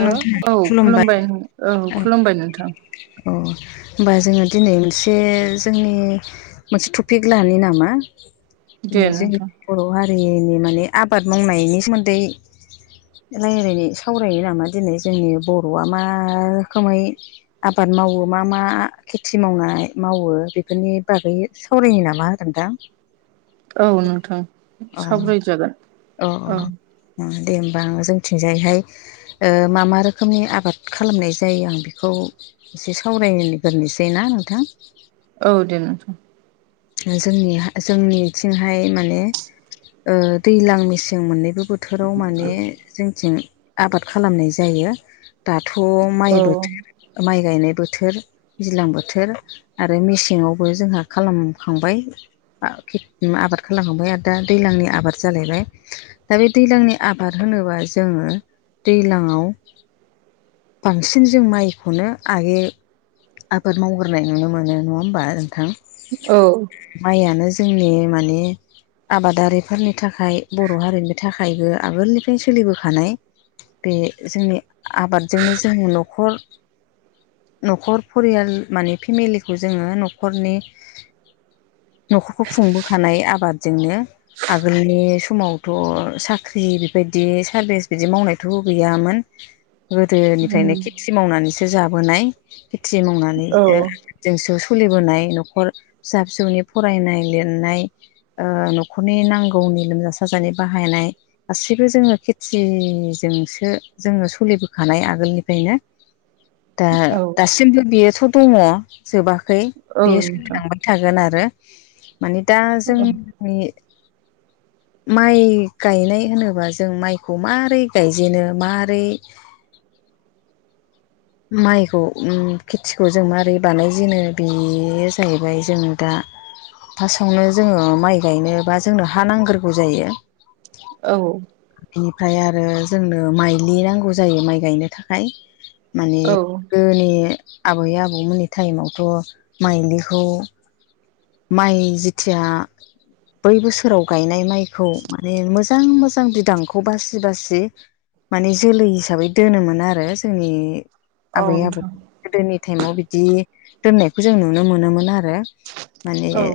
औ खुलुमबाय औ अ खुलुमबाय नोंथां होमबा जोङो दिनै एसे जोंनि मोनसे टपिक लानो नामा दे जों नोंथां बर' हारिनि माने आबाद मावनायनि सोमोन्दै रायज्लायनाय सावरायो नामा दिनै जोंनि बर'आ मा रोखोमै आबाद मावो मा मा खेथि मावनाय मावो बेफोरनि बागै सावरायो नामा नोंथां [inaudible] औ नोंथां अ सावरायजागोन अ औ दे होमबा जोंथिंजायहाय ओ मा मा रोखोमनि आबाद खालामनाय जायो आं बेखौ एसे सावरायगोरोसै ना नोंथां औ दे नोंथां जोंनि जोंनिथिंहाय माने ओ दैजलां मेसें मोननैबो बोथोर बोथोराव माने जोंथिं आबाद खालामनाय जायो दाथ औ माइ बोथोर माइ गायनाय बोथोर दैज्लां बोथोर आरो मेसेङावबो जोंहा खालामखांबाय आबाद खालामखांबाय आरो दा दैज्लांनि आबाद जालायबाय दा बे दैज्लांनि आबाद होनोबा जोङो दैज्लाङाव बांसिन जों माइखौनो आयो आबाद मावग्रोनाय नुनो मोनो नङा होमबा नोंथां औ माइयानो जोंनि माने आबादारिफोरनि थाखाय बर' हारिनि थाखाय खायबो आगोलनिफ्रायनो सोलिबोखानाय बे जोंनि आबादजोंनो जों न'खर न'खर फरियाल माने फेमिलिखौ जोङो न'खरनि न'खरखौ खुंबोखानाय आबाद जोंनो आगोलनि समावथ साख्रि बेबायदि सारभिस बिदि मावनाय थ गैयामोन उम गोदोनिफ्रायनो खेथि मावनानैसो जाबोनाय खेथि मावनानै औ जोंसो सोलिबोनाय न'खर फिसा फिसौनि फरायनाय लिरनाय न'खरनि नांगौनि लोमजा साजानि बाहायनाय गासिबो जोङो खेथि जोंसो जोङो सोलिबोखानाय आगोलनिफ्रायनो दा औ दासिमबो बेयोथ दङ जोबाखै औ बेयो नोंथां सोलिलांबाय थागोन आरो माने दा जों औ माइ गायनाय होनोबा जों माइखौ मारै गायजेनो मारै माइखौ खेथिखौ जों मारै बानायजेनो बेयो जाहैबाय जों दा फार्स्टआवनो जोङो माइ गायनोबा जोंनो हा नांग्रोगौ जायो औ बिनिफ्राय आरो जोंनो माइलि नांगौ जायो माइ गायनो थाखाय माने औ गोदोनि आबै आबौमोननि टाइमावथ माइलिखौ माइ जिथिया बै बोसोराव गायनाय माइखौ माने मोजां मोजां बिदांखौ बासि बासि माने जोलै हिसाबै दोनोमोन आरो जोंनि आबै आबौ नोंथां गोदोनि टाइमाव बिदि दोननायखौ जों नुनो मोनोमोन आरो माने औ नोंथां औ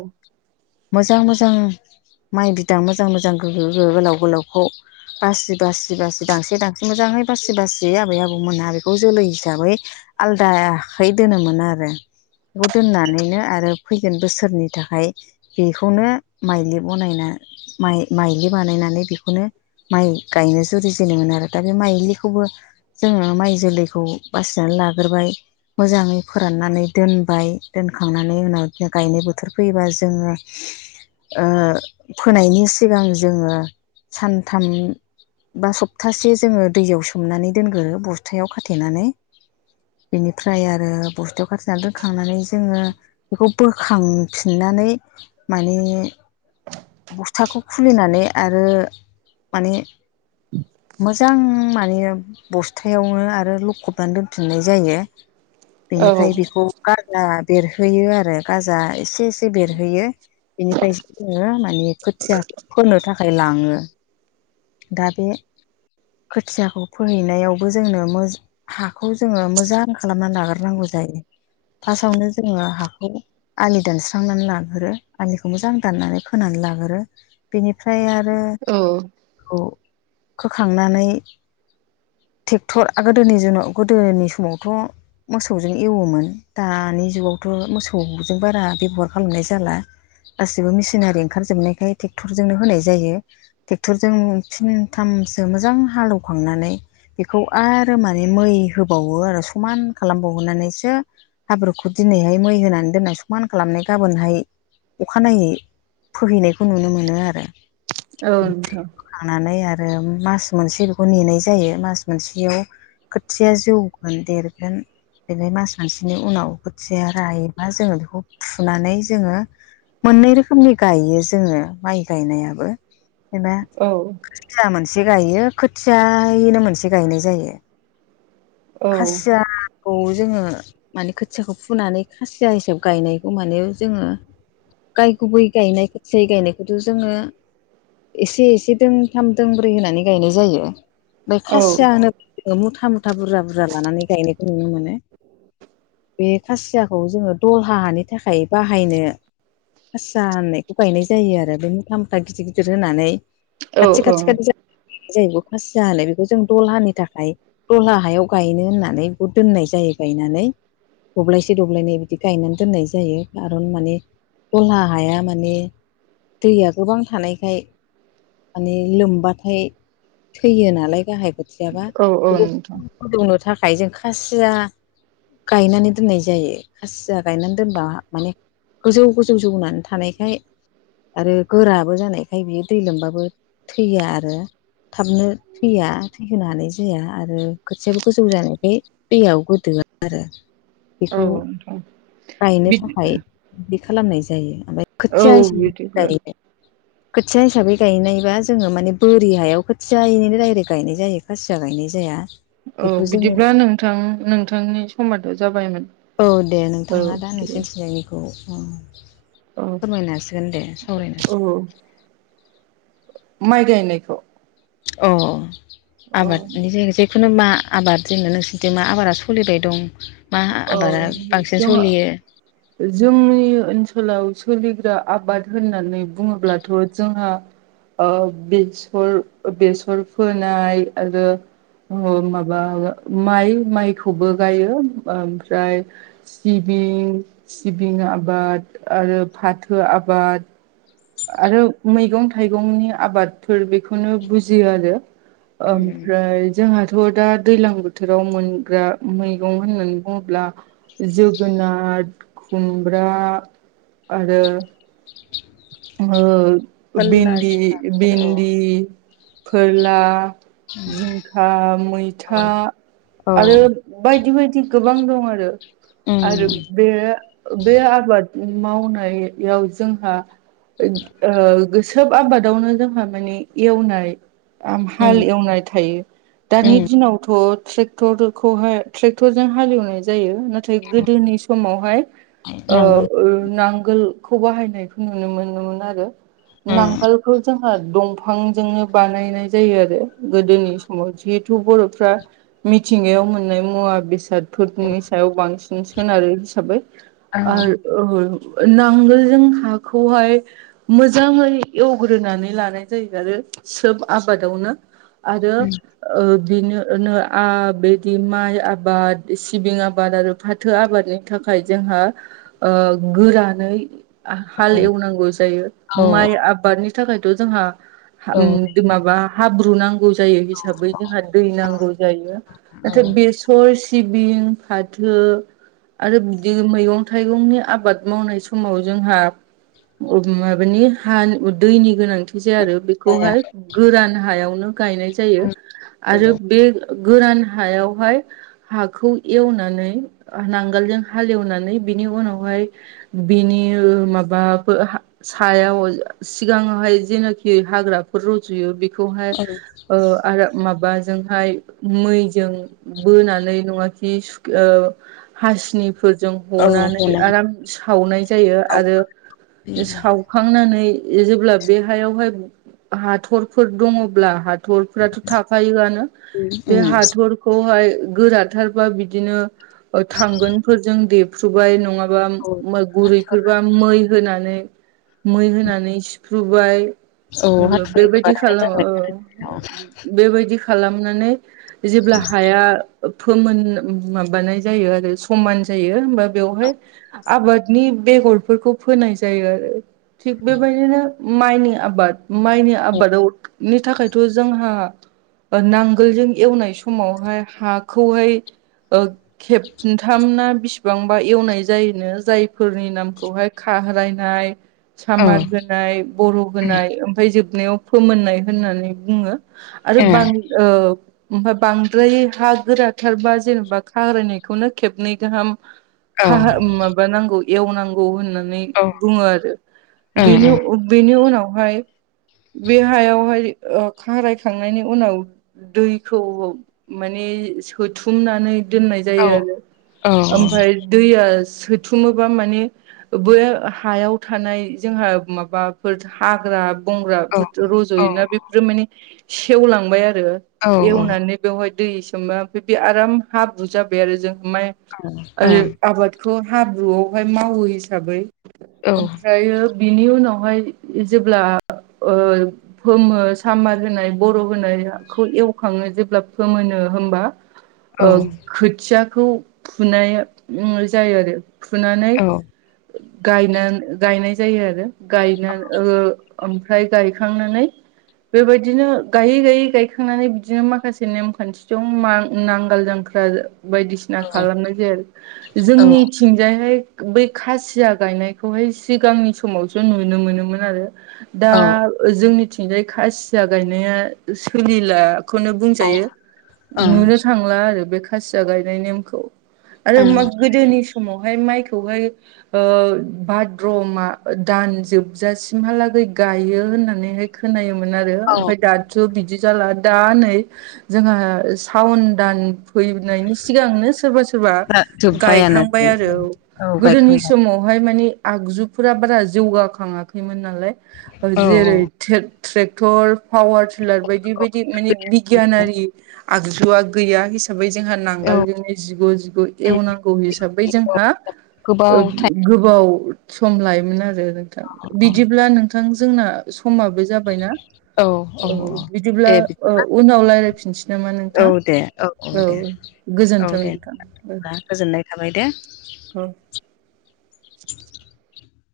मोजां मोजां माइ बिदां मोजां मोजां गो गो गोलाव गोलावखौ बासि बासि बासि दांसे दांस्रि मोजांङै बासि बासियै आबै आबौमोना बेखौ बेखौ जोलै हिसाबै आलदाखै दोनोमोन आरो बेखौ दोननानैनो आरो फैगोन बोसोरनि थाखाय बेखौनो माइलि बनायना माइलि बानायनानै बेखौनो माइ गायनो जुरिजेनोमोनो आरो दा बे माइलिखौबो जोङो माइ जोलैखौ बासिनानै लाग्रोबाय मोजाङै फोराननानै दोनबाय दोनखांनानै उनाव बिनो गायनाय बोथोर फैयोबा जोङो फोनायनि सिगां जोङो सानथाम बा सप्तासे जोङो दैयाव सोमनानै दोनग्रो बस्थायाव खाथेनानै बिनिफ्राय आरो बस्थायाव खाथिनानै दोनखांनानै जोङो बेखौ बोखांफिननानै माने बस्थाखौ खुलिनानै आरो माने मोजां माने बुस्था हथायावनो आरो लखबनानै दोनफिननाय जायो औ बेनिफ्राय बेखौ गाजा बेरहोयो आरो गाजा एसे एसे बेरहोयो। बेनिफ्राय जोङो माने खोथिया फोनो थाखाय लाङो। दा बे खोथियाखौ फोहैनायाव बबो जोंनो हाखौ जोङो मोजां खालामनानै लाग्रनांगौ जायो। फार्स्टआवनो जोङो हाखौ आलि दानस्रांनानै लाग्रो आलिखौ मोजां दाननानै फोनानै लागोरो। बेनिफ्राय आरो फोखांनानै ट्रेक्टर गोदोनि जनाव गोदोनि समावथ' मोसौजों एवोमोन दानि जुगावथ' मोसौजों बारा बेब'हार खालामनाय जाला। गाैबो मेसिनारि ओंखारजोबनायखाय ट्रेक्टरजोंनो होनाय जायो। ट्रेक्टरजों फिनथामसो मोजां हालेवखांनानै बेखौ आरो माने मै होबावो आरो समान खालामबावहोनानैसो हाब्रुखौ दिनैहाय मै होनानै दोननाय समान खालामनाय गाबोनहाय अखानायैै फोहैनायखौ नुनो मोनो आरो। औथ' खांनानै आरो मास मोनसे बेखौ नेनाय जायो मास मोनसेयाव खोथिया जौगोन देरगोन। बेफ्राय मास मोनानसेनि उनावखोथिया रायोबा जोङो बेखौ फुनानै जोङो मोननै रोखोमनि गायो जोङो माइ गायनायाबो बे औ खोथिया मोनसे गायो खोथियायैनो मोनसे गायनाय जायो। खासिया खौ जोङो माने खोथियाखौ फुनानै खासिया हिसाब गायनायखौ माने जोङो गाय गुबै गायनायफोरसै गायनायखौथ' जोङो एसे एसे दोंथाम दोंब्रै होनानै गायनाय जायो। ओमफ्राय खासिया औ होनोब्ला जोङो मुथा मुथा बुरजा बुरजा लानानै गायनायखौ नुनो मोनो। बे खासियाखौ जोङो दल ह हानि थाखाय बाहायनो हसा होननायखौ गायनाय जायो आरो बे मुथ्ला मुथ्ला गिदिर गिदिर होनानै। खाथि औ खाथि खाथि जायोबो खासि जालाय बे जों दलहानि थाखाय दलहा हायाव गायनो होननानै बे दोननाय जायो गायनानै। दब्लायसे दब्लायनै बिदि गायनानै दोननाय जायो खारन माने गहा हाया माने दैया गोबां थानायखाय माने लोमबाथाय थैयो नालाय गाहाय बोथोराबा औ बेखौ नोंथां फुदौनो थाखाय जों खासिया गायनानै दोननाय जायो खासिया गायनानै दोनबा माने गोजौ गोजौ जौानै थानायखाय आरो गोराबो जानायखाय बियो दै लोमबाबो थैया आरो थाबनो थैया थैहोनो हानाय जाया आरो खोथियाबो गोजौ जानायखाय दैयाव गोदोयो आरो। औ औ औ गायनो थाखाय बिदि खालामनाय जायो ओमफ्राय औ खोथिया हिसाबै बिदिब्ला जायो। खोथिया हिसाबै गायनायबा जोङो माने बोर हायाव खोथियायैनो राय मै गायनाय जायो खासिया गायनाय जाया। औ बेखौ जोङो बिदिब्ला नोंथां नोंथांनि समादो जाबायमोन। औ दे औ नोंथाङा दा [unintelligible] बिदिब्ला औ औ फोरमायनाांसिगोन दे सावराय औ माइ गायनायखौ अ अ औ आबादनि जाय जाय बेखुनु मा आबाद दोननो नोंसोरदि मा आबादा सोलिबाय दं? मा आबादा औ बांसिन जोंहा सलियो। जोंनि ओनसोलाव सोलिग्रा आबाद होननानै बुङोब्लाथ' जोंहा ओ बेसर बेसर फोनाय आरो माबा माइ माइखौबो गायो ओमफ्राय सिबिं सिबिं आबाद आरो फाथो आबाद आरो मैगं थाइगंनि आबादफोर बेखौनो बुजियो आरो। उम ओमफ्राय जोंहाथ' दा दैज्लां बोथोराव मोनग्रा मैगं होननानै बुङोब्ला जोगोनार खुमब्रा आरो आ फोरला भिन्दि जिंखाफोर भिन्दि फोरला जिंखा औ मैथा औ आरो बायदि बायदि गोबां दं आरो उम आरो बे बे आबाद मावनायाव जोंहा ओ गोसोब आबादावनो जोंहा माने एवनाय आं उम हाल एवनाय थायो दानि उम दिनावथ' ट्रे ट्रेक्टर खौहाय ट्रेक्टरजों हालेवनाय जायो। नाथाय गोदोनि समावहाय ओ नांगोल ओ नांगोलखौ बाहायनाय नुनो मोनदोंमोन आरो उम नांगोल बे खौ जोंहा दंफांजोंनो बानायनाय जायो आरो गोदोनि समाव जिहेथु बर'फ्रा मिथिंगायाव मोननाय मुवा बेसाद फोरनि सायाव बांसिन सोन आरो हिसाबै औ आरो औ नांगोलजों हाखौहाय मोजाङै एवग्रोनानै लानाय जायो आरो सोब आबादावनो आरो उम ओ बिनिनो आ बिदि माइ आबाद सिबिं आबाद आरो फाथ फाथो आबादनि थाखाय जोंहा ओ गोरानै हाल एवनांगौ जायो औ माइ आबादनि थाखायथ' जोंहा औ माबा हाब्रु नांगौ जायो हिसाबै जोंहा दै नांगौ जायो नाथाय औ बे थर सिबिं फाथो आरो बिदि मैगं थाइगंनि आबाद मावनाय समाव जोंहा माबानि हानि दैनि गोनांथि जाया आरो जाया बेखौहाय गोरान हायावनो गायनाय जायो उम आरो औ बे गोरान हायावहाय हाखौ एवनानै नांगोलजों हालेवनानै बिनि उनावहाय बिनि माब मा सायाव सिगाङावहाय जेनाखि हाग्राफोर रज'यो बेखौहाय ओ आरो माबाजोंहाय मैजों बोनानै नङाखि ओ हासिनिफोरजों औ हनानै गोनां आराम सावनाय जायो औ आरो उम सावखांनानै जेब्ला बे हायावहाय हाथरफोर दङब्ला हाथरफ्राथ' थाखायोआनो बे उम हाथरखौहाय गोराथारबा बिदिनो थांगोनफोरजों देफ्र्रुबाय नङाबा औ गुरैफोरबा मै होनानै मै होनानै सिफ्रुबाय औ हाथुरि बेबायदि होबाथाय खालामो जाबाय औ औ बेबायदि खालामनानै जेब्ला हाया फोमोनो माबानाय जायो आरो समान जायो होमबा बेवहाय आबादनि बेगरफोरखौ फोनाय जायो आरो थिग बेबायदिनो माइनि आबाद माइनि औ आबादाव नि थाखायथ' जोंहा ओ नांगोलजों एवनाय समावहाय हाखौहाय ओ खेबथाम ना बिसिबांबा एवनाय जायोनो जायफोरनि नामखौहाय खारायनाय औ सामार जोनाय बर' होनाय ओमफ्राय जोबनायाव फोमोननाय होननानै बुङो आरो बां औ ओमफ्राय बांद्राय हा गोराथारबा जेनेबा खाग्रायनायखौनो खेबनै गाहाम औ खाहा माबानांगौ एवनांगौ होननानै उम बुङो आरो बेनि उम अ बेनि उनावहाय बे हायावहाय ओ खारायखांनायनि उनाव दैखौ माने सोथुमनानै दोननाय औ जायो आरो औ औ ओमफ्राय दैया सोथुमोबा माने बे हायाव थानाय जोंहा माबाफोर हाग्रा बंग्रा औ रज'योना बेफोरो माने सेवलांबाय आरो एवनानै बेवहाय दै सोमोबा ओमफ्राय बे आराम हाब्रु जाबाय आरो जों माइ ओ आबादखौ हाब्रुआवहाय मावो हिसाबै ओमफ्रायो बिनि उनावहाय जेब्ला ओ फोमो सामार होनाय बर' होनाया खौ एवखाङो जेब्ला फोमोनो होमबा ओ खोथियाखौ फुनाय उम जायो आरो फुनानै औ गायनानै गायनाय जायो आरो गायना ओ ओमफ्राय गायखांनानै बेबायदिनो गायै गायै गायखांनानै बिदिनो माखासे नेमखान्थि दं मा नांगाल जांख्रा बायदिसि ना खालामनाय जायो औ जोंनिथिंजायहाय बै खासि या गायनायखौहाय सिगांनि समावसो नुनो मोनोमोन आरो दा ओं जोंनिथिंजाय खासिया गायनाया सोलिला खौनो बुंजायो ओं नुनो थांला आरो बे खासिया गायनाय नेमखौ आरो गोदोनि समावहाय माइखौहाय ओ भाद्रमा दान जोबजासिमहालागै गायो होननानैहाय खोनायोमोन आरो औ ओमफ्राय दा थ' बिदि जाला दा नै जोंहा सावन दान फैनायनि सिगांनो सोरबा सोरबा दा जोब्बायानो गायखांबाय आरो औ गोदोनि गायखांबाय समावहाय माने आगजुफोरा बारा जौगाखाङाखैमोन नालाय औ जेरै ट्रे ट्रेक्टर पावार टिलार बायदि बायदि माने बिगियानारि आगजुआ गैया हिसाबै जोंहा औ नांगोलजोंनि जिग' जिग उम एवनांगौ हिसाबै औ जोंहा ओ गोबाव टाइम गोबाव सम लायोमोन आरो नोंथां बिदिब्ला नों थां जोंना समाबो जाबायना औ बिदिब्ला औ उनाव रायलायफिनसै नामा औ नोंथां दे औ दे औ गोजोन्थों दे नोंथां औ बिदिब्ला गोजोननाय थाबाय दे औ [inaudible]